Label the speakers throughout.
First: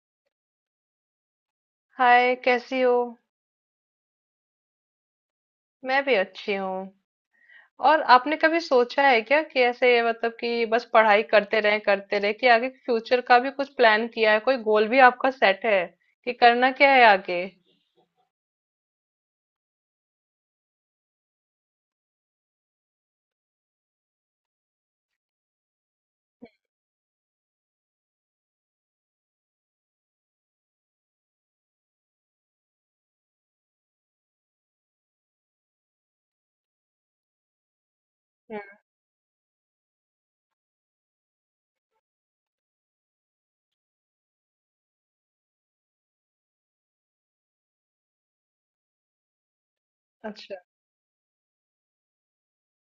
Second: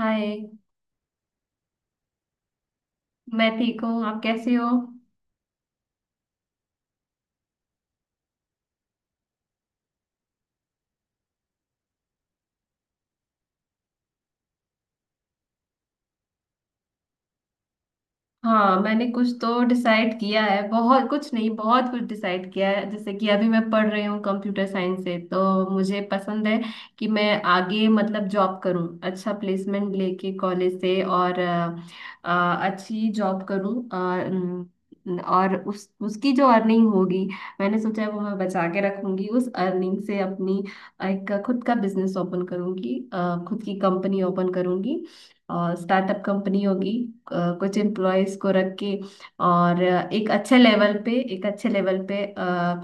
Speaker 1: हाय।
Speaker 2: Hi, कैसी हो।
Speaker 1: मैं ठीक हूँ, आप कैसे हो।
Speaker 2: मैं भी अच्छी हूँ। और आपने कभी सोचा है क्या कि ऐसे मतलब कि बस पढ़ाई करते रहे कि आगे फ्यूचर का भी कुछ प्लान किया है, कोई गोल भी आपका सेट है कि करना क्या है आगे।
Speaker 1: हाँ, मैंने कुछ तो डिसाइड किया है, बहुत कुछ नहीं, बहुत कुछ डिसाइड किया है। जैसे कि अभी मैं पढ़ रही हूँ कंप्यूटर साइंस से, तो मुझे पसंद है कि मैं आगे मतलब जॉब करूँ, अच्छा प्लेसमेंट लेके कॉलेज से, और अच्छी जॉब करूँ। न- और उस उसकी जो अर्निंग होगी, मैंने सोचा है वो मैं
Speaker 2: हम्म।
Speaker 1: बचा के रखूंगी। उस अर्निंग से अपनी एक खुद का बिजनेस ओपन करूंगी, खुद की कंपनी ओपन करूंगी, और स्टार्टअप कंपनी होगी, कुछ एम्प्लॉयज को रख के। और एक
Speaker 2: अच्छा,
Speaker 1: अच्छे लेवल पे,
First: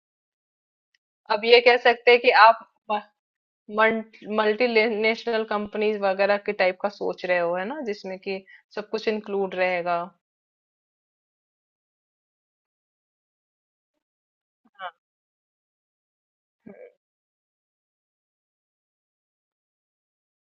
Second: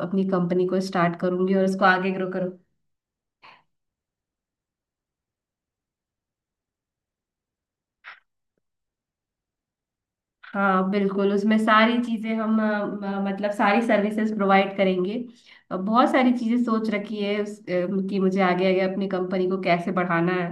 Speaker 1: अपनी कंपनी को स्टार्ट
Speaker 2: अब
Speaker 1: करूंगी
Speaker 2: ये
Speaker 1: और
Speaker 2: कह
Speaker 1: उसको आगे
Speaker 2: सकते हैं
Speaker 1: ग्रो
Speaker 2: कि
Speaker 1: करूँ।
Speaker 2: आप मल्टी नेशनल कंपनीज वगैरह के टाइप का सोच रहे हो, है ना, जिसमें कि सब कुछ इंक्लूड रहेगा।
Speaker 1: हाँ बिल्कुल, उसमें सारी चीजें हम मतलब सारी सर्विसेज प्रोवाइड करेंगे। बहुत सारी चीजें
Speaker 2: हाँ,
Speaker 1: सोच रखी है कि मुझे आगे आगे अपनी कंपनी को कैसे बढ़ाना है।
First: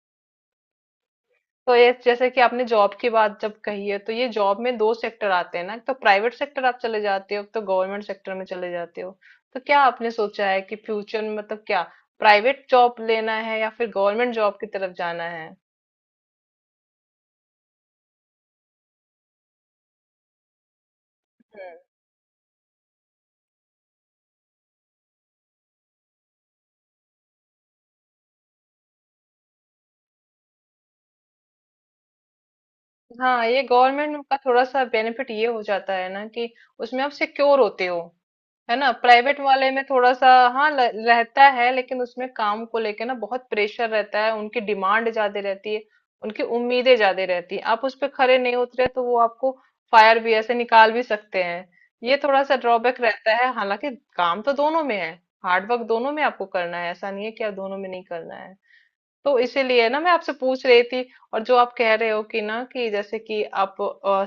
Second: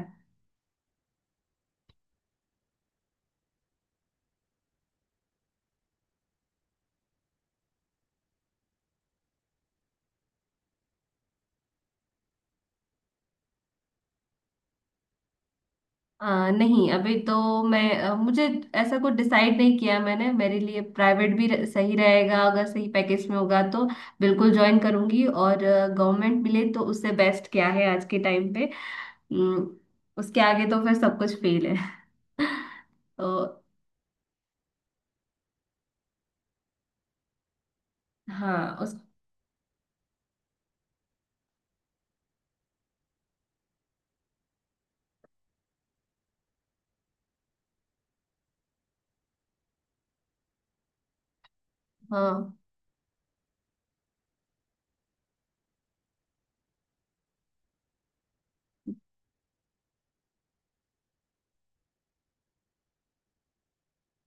Speaker 2: तो ये जैसे कि आपने जॉब की बात जब कही है, तो ये जॉब में दो सेक्टर आते हैं ना, एक तो प्राइवेट सेक्टर आप चले जाते हो, एक तो गवर्नमेंट सेक्टर में चले जाते हो। तो क्या आपने सोचा है कि फ्यूचर में मतलब क्या प्राइवेट जॉब लेना है या फिर गवर्नमेंट जॉब की तरफ जाना है।
Speaker 1: नहीं, अभी तो मैं मुझे ऐसा कुछ डिसाइड नहीं किया मैंने। मेरे लिए प्राइवेट भी
Speaker 2: हम्म।
Speaker 1: सही रहेगा, अगर सही पैकेज में होगा तो बिल्कुल ज्वाइन करूंगी। और गवर्नमेंट मिले तो उससे बेस्ट क्या है आज के टाइम पे। उम, उसके आगे तो फिर सब कुछ फेल है। तो
Speaker 2: हाँ, ये गवर्नमेंट का थोड़ा सा बेनिफिट ये हो जाता है ना कि उसमें आप सिक्योर होते हो।
Speaker 1: हाँ
Speaker 2: है ना,
Speaker 1: उस।
Speaker 2: प्राइवेट वाले में थोड़ा सा हाँ रहता है, लेकिन उसमें काम को लेके ना बहुत प्रेशर रहता है, उनकी डिमांड ज्यादा रहती है, उनकी उम्मीदें ज्यादा रहती है। आप उस पर खरे नहीं उतरे तो वो आपको फायर भी ऐसे निकाल भी सकते हैं, ये थोड़ा
Speaker 1: हाँ
Speaker 2: सा ड्रॉबैक रहता है। हालांकि काम तो दोनों में है, हार्डवर्क दोनों में आपको करना है, ऐसा नहीं है कि आप दोनों में नहीं करना है। तो इसीलिए ना मैं आपसे पूछ रही थी। और जो आप कह रहे हो कि ना कि जैसे कि आप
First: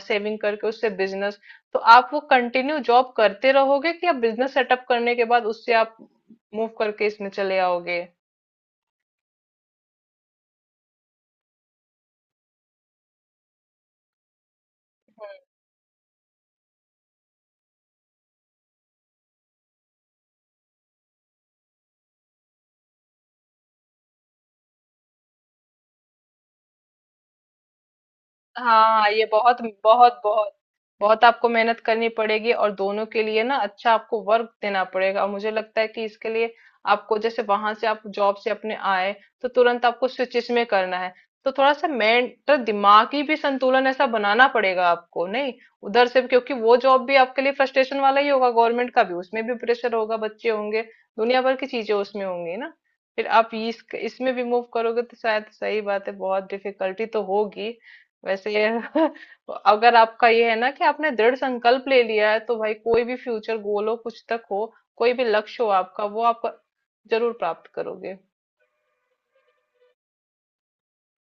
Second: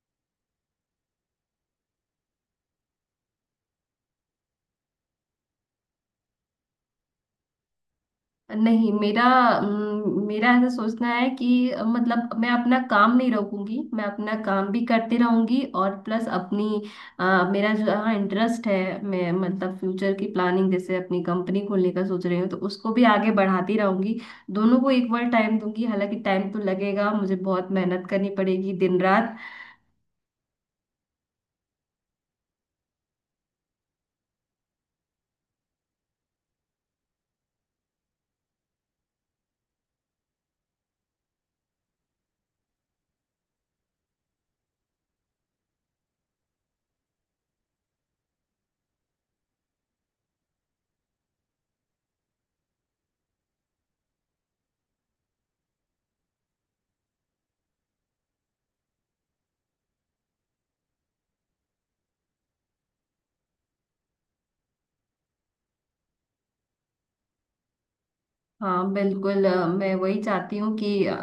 Speaker 2: सेविंग करके उससे बिजनेस, तो आप वो कंटिन्यू जॉब करते रहोगे कि आप बिजनेस सेटअप करने के बाद उससे आप मूव करके इसमें चले आओगे।
Speaker 1: नहीं, मेरा ऐसा सोचना है कि मतलब मैं अपना काम नहीं रोकूंगी, मैं अपना काम भी करती रहूंगी, और प्लस अपनी अ, मेरा जो हाँ इंटरेस्ट है, मैं मतलब फ्यूचर की प्लानिंग जैसे अपनी कंपनी खोलने का सोच रही हूँ तो उसको भी आगे बढ़ाती रहूंगी। दोनों को इक्वल टाइम दूंगी, हालांकि टाइम तो लगेगा, मुझे बहुत मेहनत करनी पड़ेगी दिन
Speaker 2: हाँ, ये
Speaker 1: रात।
Speaker 2: बहुत बहुत बहुत बहुत आपको मेहनत करनी पड़ेगी, और दोनों के लिए ना अच्छा आपको वर्क देना पड़ेगा। और मुझे लगता है कि इसके लिए आपको जैसे वहां से आप जॉब से अपने आए तो तुरंत आपको स्विचिस में करना है, तो थोड़ा सा मेंटल, दिमागी भी संतुलन ऐसा बनाना पड़ेगा आपको। नहीं, उधर से क्योंकि वो जॉब भी आपके लिए फ्रस्ट्रेशन वाला ही होगा, गवर्नमेंट का भी, उसमें भी प्रेशर होगा, बच्चे होंगे, दुनिया भर की चीजें उसमें होंगी ना। फिर आप इस इसमें भी मूव करोगे, तो शायद सही बात है, बहुत डिफिकल्टी तो होगी वैसे। अगर आपका ये है ना कि आपने दृढ़ संकल्प ले लिया है, तो भाई कोई भी फ्यूचर गोल हो, कुछ तक हो, कोई भी लक्ष्य हो आपका, वो आप जरूर प्राप्त करोगे।
Speaker 1: हाँ बिल्कुल, मैं वही चाहती हूँ कि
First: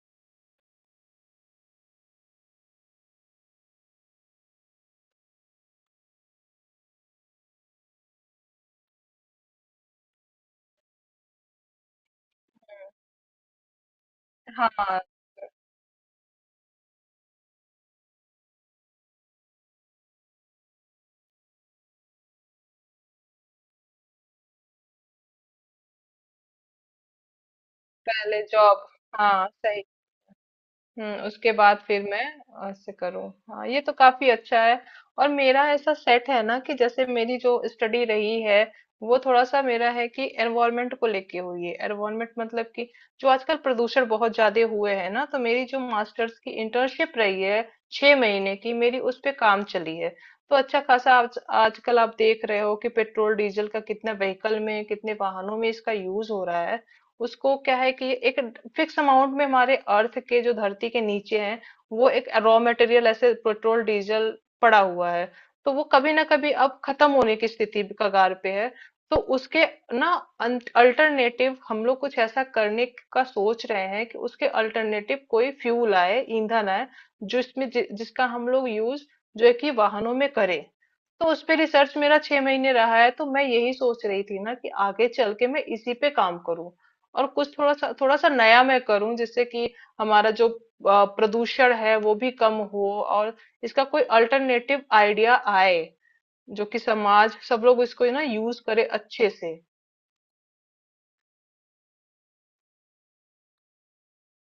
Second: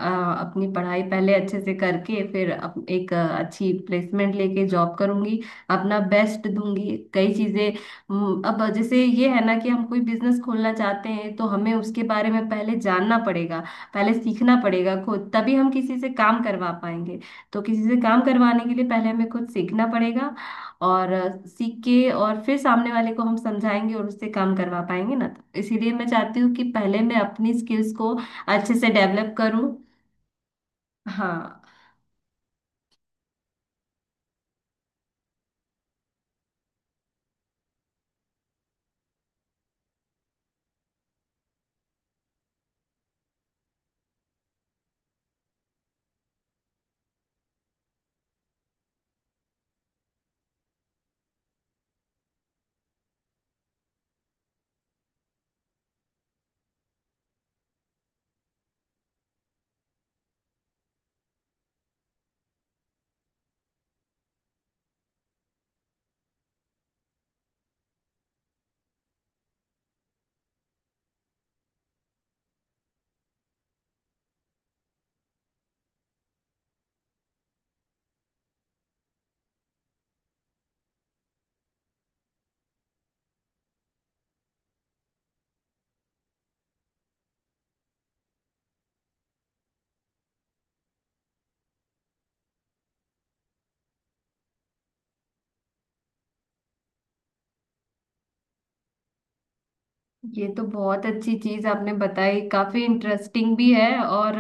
Speaker 1: अपनी पढ़ाई पहले अच्छे से करके फिर एक अच्छी प्लेसमेंट लेके जॉब करूँगी, अपना बेस्ट दूंगी कई चीज़ें। अब जैसे ये है ना कि हम कोई बिजनेस खोलना चाहते हैं तो हमें उसके बारे में पहले जानना पड़ेगा, पहले सीखना पड़ेगा
Speaker 2: हाँ,
Speaker 1: खुद, तभी हम किसी से काम करवा पाएंगे। तो किसी से काम करवाने के लिए पहले हमें खुद सीखना पड़ेगा, और सीख के और फिर सामने वाले को हम समझाएंगे और उससे काम करवा पाएंगे ना। इसीलिए मैं चाहती हूँ कि पहले मैं अपनी स्किल्स को
Speaker 2: पहले
Speaker 1: अच्छे
Speaker 2: जॉब।
Speaker 1: से डेवलप
Speaker 2: हाँ
Speaker 1: करूँ।
Speaker 2: सही। हम्म, उसके
Speaker 1: हाँ,
Speaker 2: बाद फिर मैं ऐसे करूँ। हाँ, ये तो काफी अच्छा है। और मेरा ऐसा सेट है ना कि जैसे मेरी जो स्टडी रही है, वो थोड़ा सा मेरा है कि एनवायरमेंट को लेके हुई है। एनवायरमेंट मतलब कि जो आजकल प्रदूषण बहुत ज्यादा हुए है ना, तो मेरी जो मास्टर्स की इंटर्नशिप रही है 6 महीने की, मेरी उस पे काम चली है। तो अच्छा खासा आज आजकल आप देख रहे हो कि पेट्रोल डीजल का कितने व्हीकल में, कितने वाहनों में इसका यूज हो रहा है। उसको क्या है कि एक फिक्स अमाउंट में हमारे अर्थ के, जो धरती के नीचे है, वो एक रॉ मटेरियल ऐसे पेट्रोल डीजल पड़ा हुआ है, तो वो कभी ना कभी अब खत्म होने की स्थिति, कगार पे है। तो उसके ना अल्टरनेटिव हम लोग कुछ ऐसा करने का सोच रहे हैं कि उसके अल्टरनेटिव कोई फ्यूल आए, ईंधन आए, जो इसमें जिसका हम लोग यूज जो है कि वाहनों में करें। तो उस पे रिसर्च मेरा 6 महीने रहा है, तो मैं यही सोच रही थी ना कि आगे चल के मैं इसी पे काम करूं, और कुछ थोड़ा सा नया मैं करूं जिससे कि हमारा जो प्रदूषण है वो भी कम हो, और इसका कोई अल्टरनेटिव आइडिया आए जो कि समाज, सब लोग इसको ना यूज करे अच्छे से।
Speaker 1: ये तो बहुत अच्छी चीज आपने बताई, काफी इंटरेस्टिंग भी है, और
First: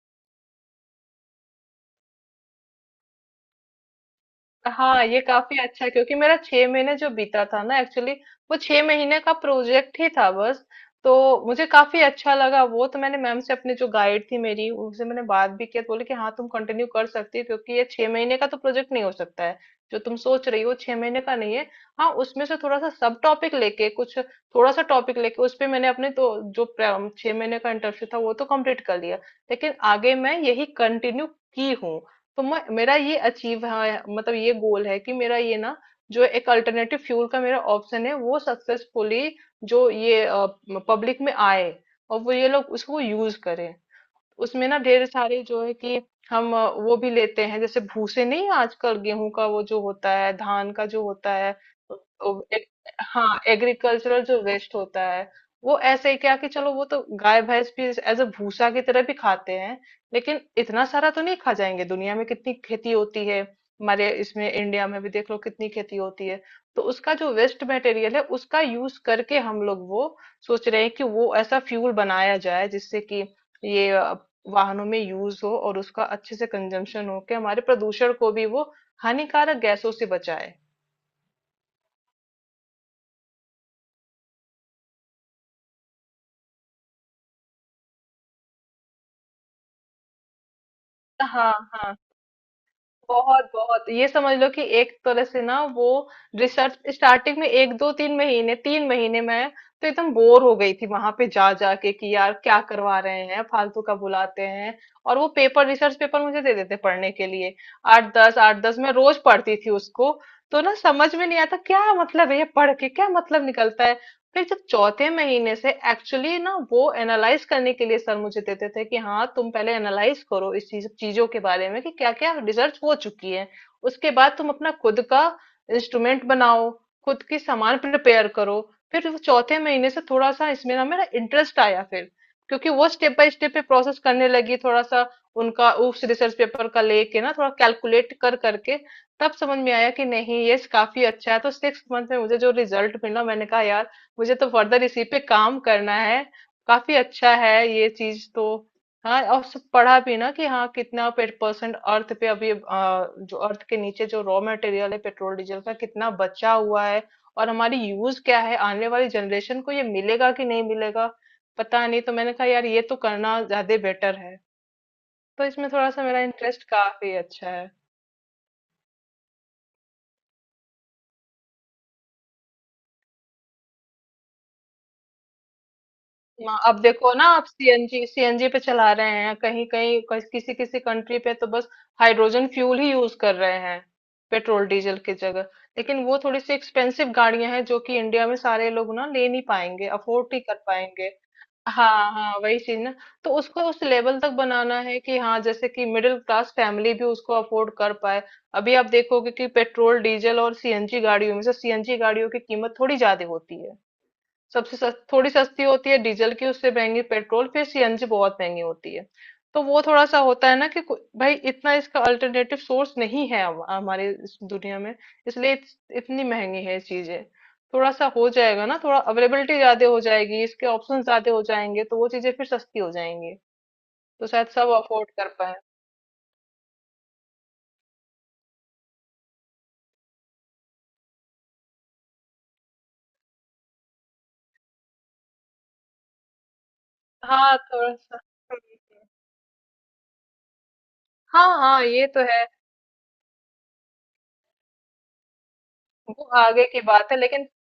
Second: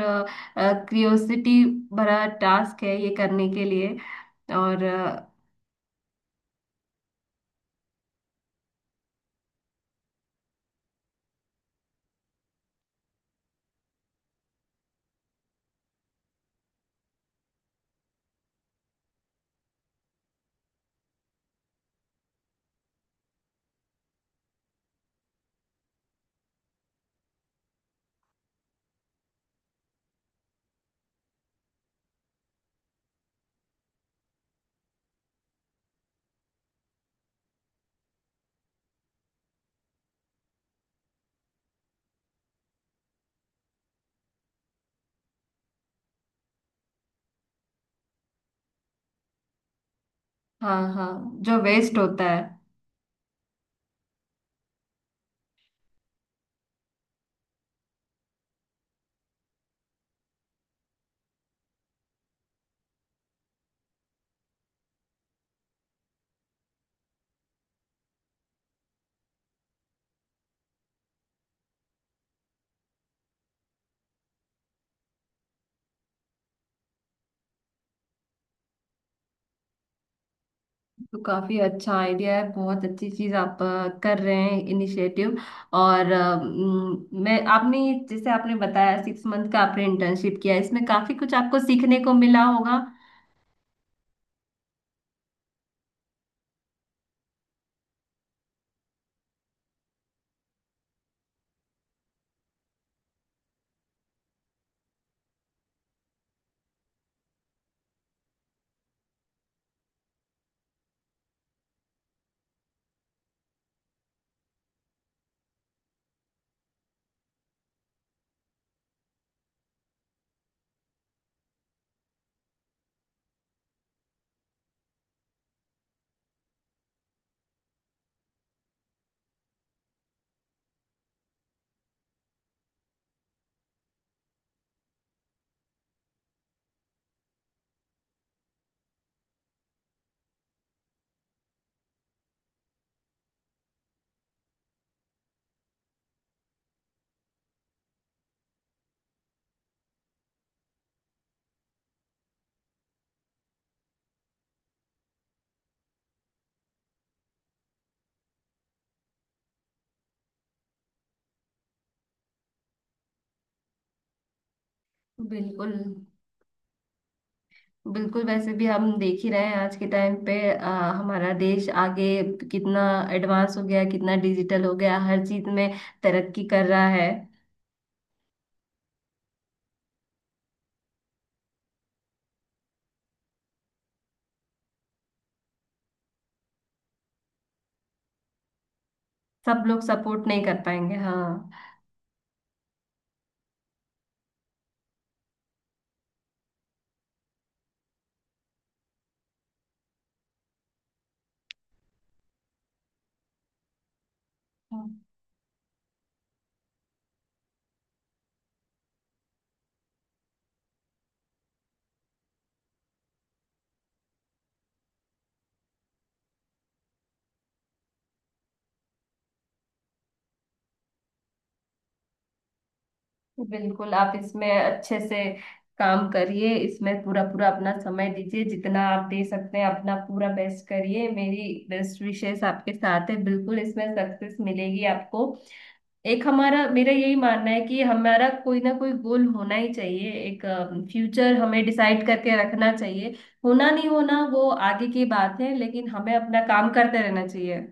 Speaker 1: क्रियोसिटी भरा टास्क है ये करने के लिए। और
Speaker 2: हाँ, ये
Speaker 1: अ,
Speaker 2: काफी अच्छा है, क्योंकि मेरा 6 महीने जो बीता था ना, एक्चुअली वो 6 महीने का प्रोजेक्ट ही था बस। तो मुझे काफी अच्छा लगा वो, तो मैंने मैम से, अपनी जो गाइड थी मेरी, उनसे मैंने बात भी किया, तो बोले कि हाँ तुम कंटिन्यू कर सकती हो, क्योंकि ये 6 महीने का तो प्रोजेक्ट नहीं हो सकता है जो तुम सोच रही हो, 6 महीने का नहीं है। हाँ, उसमें से थोड़ा सा सब टॉपिक लेके, कुछ थोड़ा सा टॉपिक लेके उस पे मैंने अपने तो जो 6 महीने का इंटर्नशिप था वो तो कंप्लीट कर लिया, लेकिन आगे मैं यही कंटिन्यू की हूँ। तो मैं, मेरा ये अचीव है, मतलब ये गोल है कि मेरा ये ना, जो एक अल्टरनेटिव फ्यूल का मेरा ऑप्शन है वो सक्सेसफुली जो ये पब्लिक में आए, और वो ये लोग उसको यूज करें। उसमें ना ढेर सारे जो है कि हम वो भी लेते हैं, जैसे भूसे नहीं, आजकल गेहूं का वो जो होता है, धान
Speaker 1: हाँ
Speaker 2: का जो
Speaker 1: हाँ,
Speaker 2: होता है
Speaker 1: जो वेस्ट होता
Speaker 2: वो
Speaker 1: है।
Speaker 2: हाँ एग्रीकल्चरल जो वेस्ट होता है, वो ऐसे ही क्या कि चलो वो तो गाय भैंस भी एज अ भूसा की तरह भी खाते हैं, लेकिन इतना सारा तो नहीं खा जाएंगे, दुनिया में कितनी खेती होती है, हमारे इसमें इंडिया में भी देख लो कितनी खेती होती है। तो उसका जो वेस्ट मटेरियल है उसका यूज करके हम लोग वो सोच रहे हैं कि वो ऐसा फ्यूल बनाया जाए जिससे कि ये वाहनों में यूज हो, और उसका अच्छे से कंजम्पशन हो के हमारे प्रदूषण को भी वो हानिकारक गैसों से बचाए।
Speaker 1: तो काफी अच्छा आइडिया है, बहुत अच्छी चीज आप कर रहे हैं, इनिशिएटिव। और मैं आपने, जैसे आपने बताया 6 मंथ का आपने इंटर्नशिप किया, इसमें काफी कुछ
Speaker 2: हाँ
Speaker 1: आपको
Speaker 2: हाँ,
Speaker 1: सीखने को मिला होगा।
Speaker 2: बहुत बहुत, ये समझ लो कि एक तरह से ना, वो रिसर्च, स्टार्टिंग में 1 2 3 महीने, 3 महीने में तो एकदम बोर हो गई थी, वहां पे जा जाके कि यार क्या करवा रहे हैं, फालतू का बुलाते हैं, और वो पेपर, रिसर्च पेपर मुझे दे देते पढ़ने के लिए, 8 10 8 10 मैं रोज पढ़ती थी उसको। तो ना समझ में नहीं आता क्या मतलब है, ये पढ़ के क्या मतलब निकलता है। फिर जब चौथे महीने से एक्चुअली ना वो एनालाइज करने के लिए सर मुझे देते थे कि हाँ तुम पहले एनालाइज करो इस चीजों के बारे में कि क्या क्या रिसर्च हो चुकी है, उसके बाद तुम अपना खुद का इंस्ट्रूमेंट बनाओ, खुद की सामान प्रिपेयर करो। फिर वो चौथे महीने से थोड़ा सा इसमें ना मेरा इंटरेस्ट आया, फिर क्योंकि वो स्टेप बाय स्टेप पे प्रोसेस करने लगी थोड़ा सा उनका, उस रिसर्च पेपर का लेके ना थोड़ा कैलकुलेट कर करके तब समझ में आया कि नहीं ये काफी अच्छा है। तो 6 month में मुझे जो रिजल्ट मिला, मैंने कहा यार मुझे तो फर्दर इसी पे काम करना है, काफी अच्छा है ये चीज तो। हाँ, और सब पढ़ा भी ना कि हाँ कितना परसेंट अर्थ पे अभी जो अर्थ के नीचे जो रॉ मटेरियल है पेट्रोल डीजल का कितना बचा हुआ है, और हमारी यूज क्या है, आने वाली जनरेशन को ये मिलेगा कि नहीं मिलेगा पता नहीं। तो मैंने कहा यार ये तो करना ज्यादा बेटर है, तो इसमें
Speaker 1: बिल्कुल।
Speaker 2: थोड़ा सा मेरा इंटरेस्ट, काफी अच्छा है।
Speaker 1: बिल्कुल, वैसे भी हम देख ही रहे हैं आज के टाइम पे, हमारा देश आगे कितना एडवांस हो गया, कितना डिजिटल हो गया, हर चीज में तरक्की
Speaker 2: हाँ,
Speaker 1: कर
Speaker 2: अब
Speaker 1: रहा है।
Speaker 2: देखो ना आप सीएनजी, सीएनजी पे चला रहे हैं, कहीं कहीं किसी किसी कंट्री पे तो बस हाइड्रोजन फ्यूल ही यूज कर रहे हैं पेट्रोल डीजल की जगह, लेकिन वो थोड़ी सी एक्सपेंसिव गाड़ियां हैं जो कि इंडिया में सारे लोग ना ले नहीं
Speaker 1: सब लोग
Speaker 2: पाएंगे,
Speaker 1: सपोर्ट
Speaker 2: अफोर्ड नहीं
Speaker 1: नहीं
Speaker 2: कर
Speaker 1: कर पाएंगे,
Speaker 2: पाएंगे।
Speaker 1: हाँ।
Speaker 2: हाँ हाँ, वही चीज ना, तो उसको उस लेवल तक बनाना है कि हाँ जैसे कि मिडिल क्लास फैमिली भी उसको अफोर्ड कर पाए। अभी आप देखोगे कि पेट्रोल डीजल और सीएनजी गाड़ियों में से सीएनजी गाड़ियों की कीमत थोड़ी ज्यादा होती है, सबसे
Speaker 1: हाँ।
Speaker 2: थोड़ी सस्ती होती है डीजल की, उससे महंगी पेट्रोल, फिर सीएनजी बहुत महंगी होती है। तो वो थोड़ा सा होता है ना कि भाई इतना इसका अल्टरनेटिव सोर्स नहीं है हमारे इस दुनिया में, इसलिए इतनी महंगी है चीजें। थोड़ा सा हो जाएगा ना, थोड़ा अवेलेबिलिटी ज्यादा हो जाएगी, इसके ऑप्शन ज्यादा हो जाएंगे, तो वो चीजें फिर सस्ती हो जाएंगी।
Speaker 1: बिल्कुल, आप
Speaker 2: तो शायद
Speaker 1: इसमें
Speaker 2: सब
Speaker 1: अच्छे
Speaker 2: अफोर्ड
Speaker 1: से
Speaker 2: कर पाए।
Speaker 1: काम करिए, इसमें पूरा पूरा अपना समय दीजिए जितना आप दे सकते हैं, अपना पूरा बेस्ट करिए। मेरी बेस्ट विशेष आपके साथ है, बिल्कुल इसमें सक्सेस मिलेगी आपको। एक हमारा, मेरा यही मानना
Speaker 2: हाँ,
Speaker 1: है कि
Speaker 2: थोड़ा सा।
Speaker 1: हमारा
Speaker 2: हम्म।
Speaker 1: कोई ना कोई
Speaker 2: हम्म।
Speaker 1: गोल होना ही चाहिए, एक फ्यूचर
Speaker 2: हाँ
Speaker 1: हमें
Speaker 2: हाँ,
Speaker 1: डिसाइड
Speaker 2: ये तो
Speaker 1: करके
Speaker 2: है।
Speaker 1: रखना चाहिए। होना नहीं होना वो आगे की बात है, लेकिन हमें
Speaker 2: वो
Speaker 1: अपना
Speaker 2: आगे
Speaker 1: काम
Speaker 2: की
Speaker 1: करते
Speaker 2: बात है,
Speaker 1: रहना
Speaker 2: लेकिन
Speaker 1: चाहिए।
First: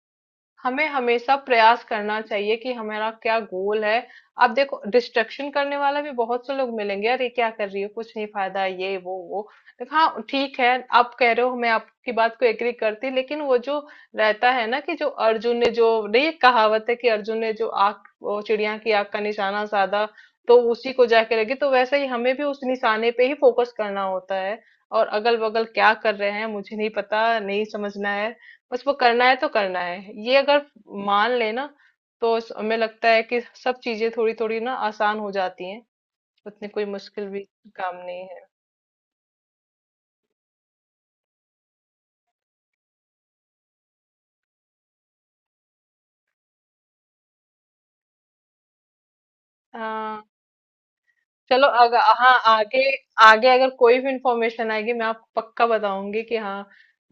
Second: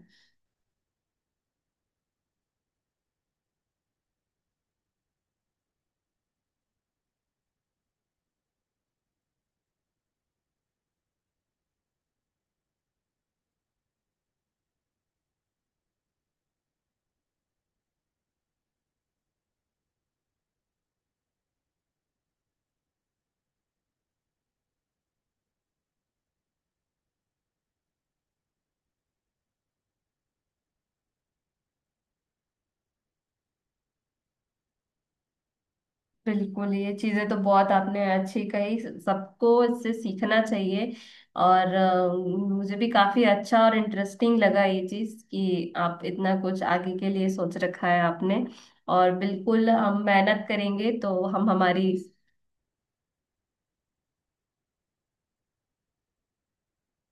Speaker 2: हमें हमेशा प्रयास करना चाहिए कि हमारा क्या गोल है। आप देखो डिस्ट्रक्शन करने वाला भी बहुत से लोग मिलेंगे, अरे क्या कर रही हो, कुछ नहीं फायदा, ये वो वो। देखो, हाँ, ठीक है, आप कह रहे हो, मैं आपकी बात को एग्री करती, लेकिन वो जो रहता है ना कि जो अर्जुन ने जो, नहीं, एक कहावत है कि अर्जुन ने जो आग, वो चिड़िया की आग का निशाना साधा तो उसी को जाके लगी। तो वैसे ही हमें भी उस निशाने पे ही फोकस करना होता है, और अगल बगल क्या कर रहे हैं मुझे नहीं पता, नहीं समझना है। उसको करना है तो करना है, ये अगर मान लेना तो हमें लगता है कि सब चीजें थोड़ी थोड़ी ना आसान हो जाती हैं, उतनी
Speaker 1: बिल्कुल,
Speaker 2: कोई
Speaker 1: ये
Speaker 2: मुश्किल
Speaker 1: चीजें तो
Speaker 2: भी
Speaker 1: बहुत
Speaker 2: काम
Speaker 1: आपने
Speaker 2: नहीं है।
Speaker 1: अच्छी कही, सबको इससे सीखना चाहिए। और मुझे भी काफी अच्छा और इंटरेस्टिंग लगा ये चीज कि आप इतना कुछ आगे के लिए सोच रखा है आपने। और बिल्कुल हम
Speaker 2: हाँ,
Speaker 1: मेहनत करेंगे तो हम
Speaker 2: चलो,
Speaker 1: हमारी।
Speaker 2: अगर हाँ आगे, आगे अगर कोई भी इंफॉर्मेशन आएगी मैं आपको पक्का बताऊंगी कि हाँ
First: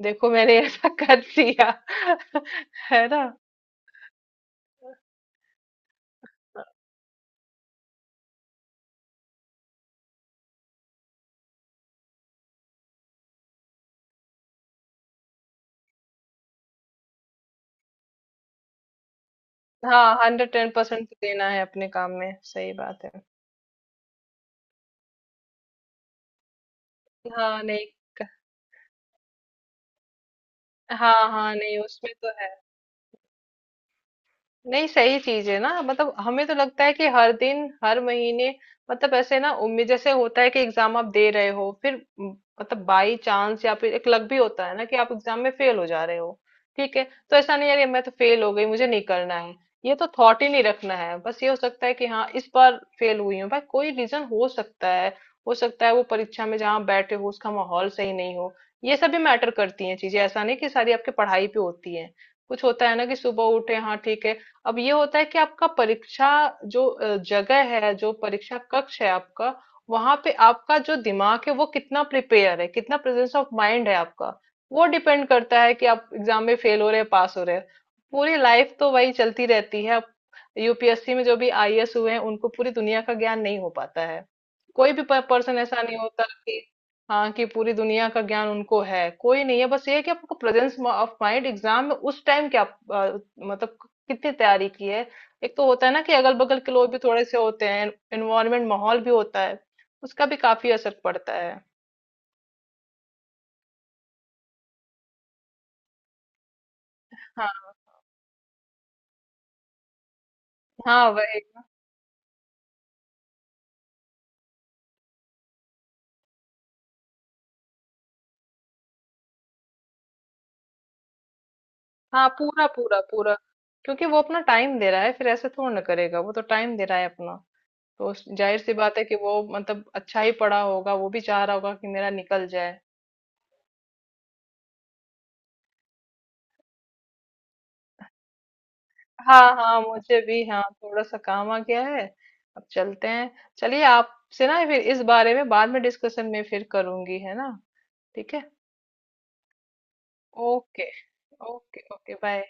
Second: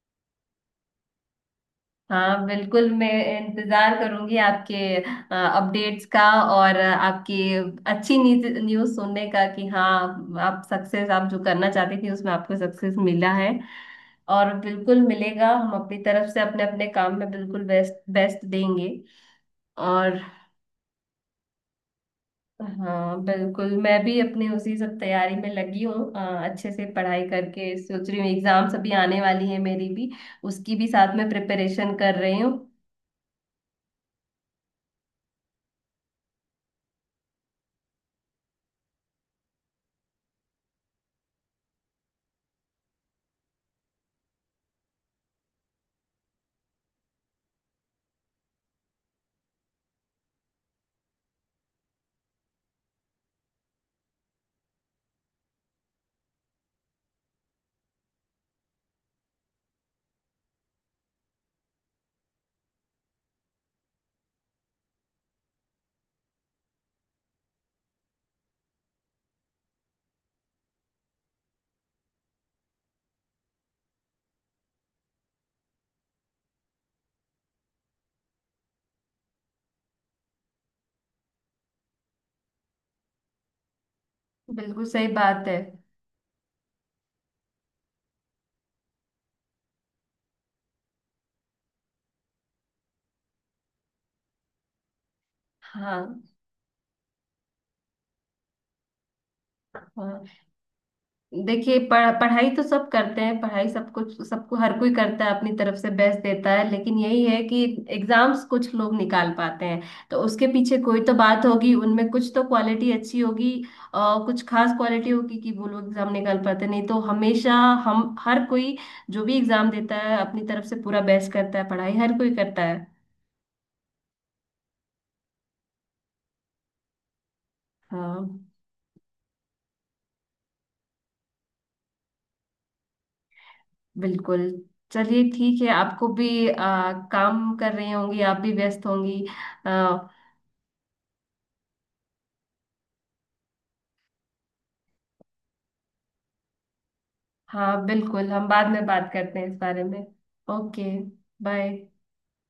Speaker 2: देखो मैंने ऐसा कर दिया।
Speaker 1: हाँ बिल्कुल,
Speaker 2: है
Speaker 1: मैं
Speaker 2: ना।
Speaker 1: इंतजार करूंगी आपके अपडेट्स का, और आपकी अच्छी न्यूज़ सुनने का कि हाँ, आप सक्सेस, आप जो करना चाहती थी उसमें आपको सक्सेस मिला है। और बिल्कुल मिलेगा, हम अपनी तरफ से अपने अपने काम में बिल्कुल बेस्ट बेस्ट देंगे।
Speaker 2: हाँ,
Speaker 1: और
Speaker 2: 110% देना है अपने काम में, सही बात है।
Speaker 1: हाँ बिल्कुल, मैं भी अपनी उसी सब तैयारी में लगी हूँ। अच्छे से पढ़ाई
Speaker 2: हाँ
Speaker 1: करके
Speaker 2: नहीं।
Speaker 1: सोच रही हूँ, एग्जाम्स अभी आने वाली है मेरी भी, उसकी भी साथ
Speaker 2: हाँ
Speaker 1: में
Speaker 2: हाँ, नहीं,
Speaker 1: प्रिपरेशन
Speaker 2: उसमें
Speaker 1: कर
Speaker 2: तो
Speaker 1: रही
Speaker 2: है।
Speaker 1: हूँ।
Speaker 2: नहीं, सही चीज है ना, मतलब हमें तो लगता है कि हर दिन, हर महीने, मतलब ऐसे ना उम्मीद, जैसे होता है कि एग्जाम आप दे रहे हो, फिर मतलब बाई चांस, या फिर एक लक भी होता है ना कि आप एग्जाम में फेल हो जा रहे हो, ठीक है। तो ऐसा नहीं यार ये मैं तो फेल हो गई, मुझे नहीं करना है, ये तो थॉट ही नहीं रखना है। बस ये हो सकता है कि हाँ इस बार फेल हुई हूँ, भाई कोई रीजन हो सकता है, हो सकता है वो परीक्षा में जहाँ आप बैठे हो उसका माहौल सही नहीं हो। ये सब भी मैटर करती हैं चीजें, ऐसा नहीं कि सारी आपकी पढ़ाई पे होती है। कुछ होता है ना कि सुबह उठे हाँ ठीक है, अब ये होता है कि आपका परीक्षा जो जगह है, जो परीक्षा कक्ष है आपका, वहां पे आपका जो दिमाग है वो कितना प्रिपेयर है, कितना प्रेजेंस ऑफ माइंड है आपका, वो डिपेंड करता है कि आप एग्जाम में फेल हो रहे हैं, पास हो रहे हैं। पूरी लाइफ तो वही चलती रहती है अब। यूपीएससी में जो भी आईएएस हुए हैं उनको पूरी दुनिया का ज्ञान नहीं हो पाता है,
Speaker 1: बिल्कुल
Speaker 2: कोई भी
Speaker 1: सही बात है।
Speaker 2: पर्सन ऐसा नहीं होता कि हाँ कि पूरी दुनिया का ज्ञान उनको है, कोई नहीं है। बस ये है कि आपको प्रेजेंस ऑफ माइंड एग्जाम में उस टाइम क्या आप, मतलब कितनी तैयारी की है। एक तो होता है ना कि
Speaker 1: हाँ
Speaker 2: अगल बगल के लोग भी थोड़े से होते हैं, एनवायरमेंट माहौल भी होता है,
Speaker 1: हाँ,
Speaker 2: उसका भी काफी असर पड़ता है।
Speaker 1: देखिए पढ़ाई तो सब करते हैं, पढ़ाई सब कुछ सबको हर कोई करता है, अपनी तरफ से बेस्ट देता है, लेकिन यही है कि
Speaker 2: हाँ
Speaker 1: एग्जाम्स कुछ लोग निकाल पाते हैं, तो उसके पीछे कोई
Speaker 2: हाँ,
Speaker 1: तो
Speaker 2: वही।
Speaker 1: बात होगी, उनमें कुछ तो क्वालिटी अच्छी होगी और कुछ खास क्वालिटी होगी कि वो लोग एग्जाम निकाल पाते हैं। नहीं तो हमेशा हम हर कोई, जो भी एग्जाम देता है अपनी तरफ से पूरा बेस्ट करता है, पढ़ाई हर
Speaker 2: हाँ,
Speaker 1: कोई करता
Speaker 2: पूरा
Speaker 1: है।
Speaker 2: पूरा पूरा, क्योंकि वो अपना टाइम दे रहा है, फिर ऐसे थोड़ा ना करेगा, वो तो टाइम दे रहा है अपना, तो उस,
Speaker 1: हाँ
Speaker 2: जाहिर सी बात है कि वो मतलब अच्छा ही पढ़ा होगा, वो भी चाह रहा होगा कि मेरा निकल जाए।
Speaker 1: बिल्कुल। चलिए ठीक है, आपको भी काम कर रही होंगी, आप भी व्यस्त होंगी।
Speaker 2: हाँ हाँ, मुझे भी हाँ थोड़ा सा काम आ गया है, अब चलते हैं। चलिए, आपसे ना फिर इस बारे में बाद में डिस्कशन में फिर करूंगी, है ना।
Speaker 1: हाँ बिल्कुल,
Speaker 2: ठीक है।
Speaker 1: हम बाद में बात करते हैं इस बारे में। Okay.
Speaker 2: Okay. Okay
Speaker 1: bye.
Speaker 2: Okay, bye.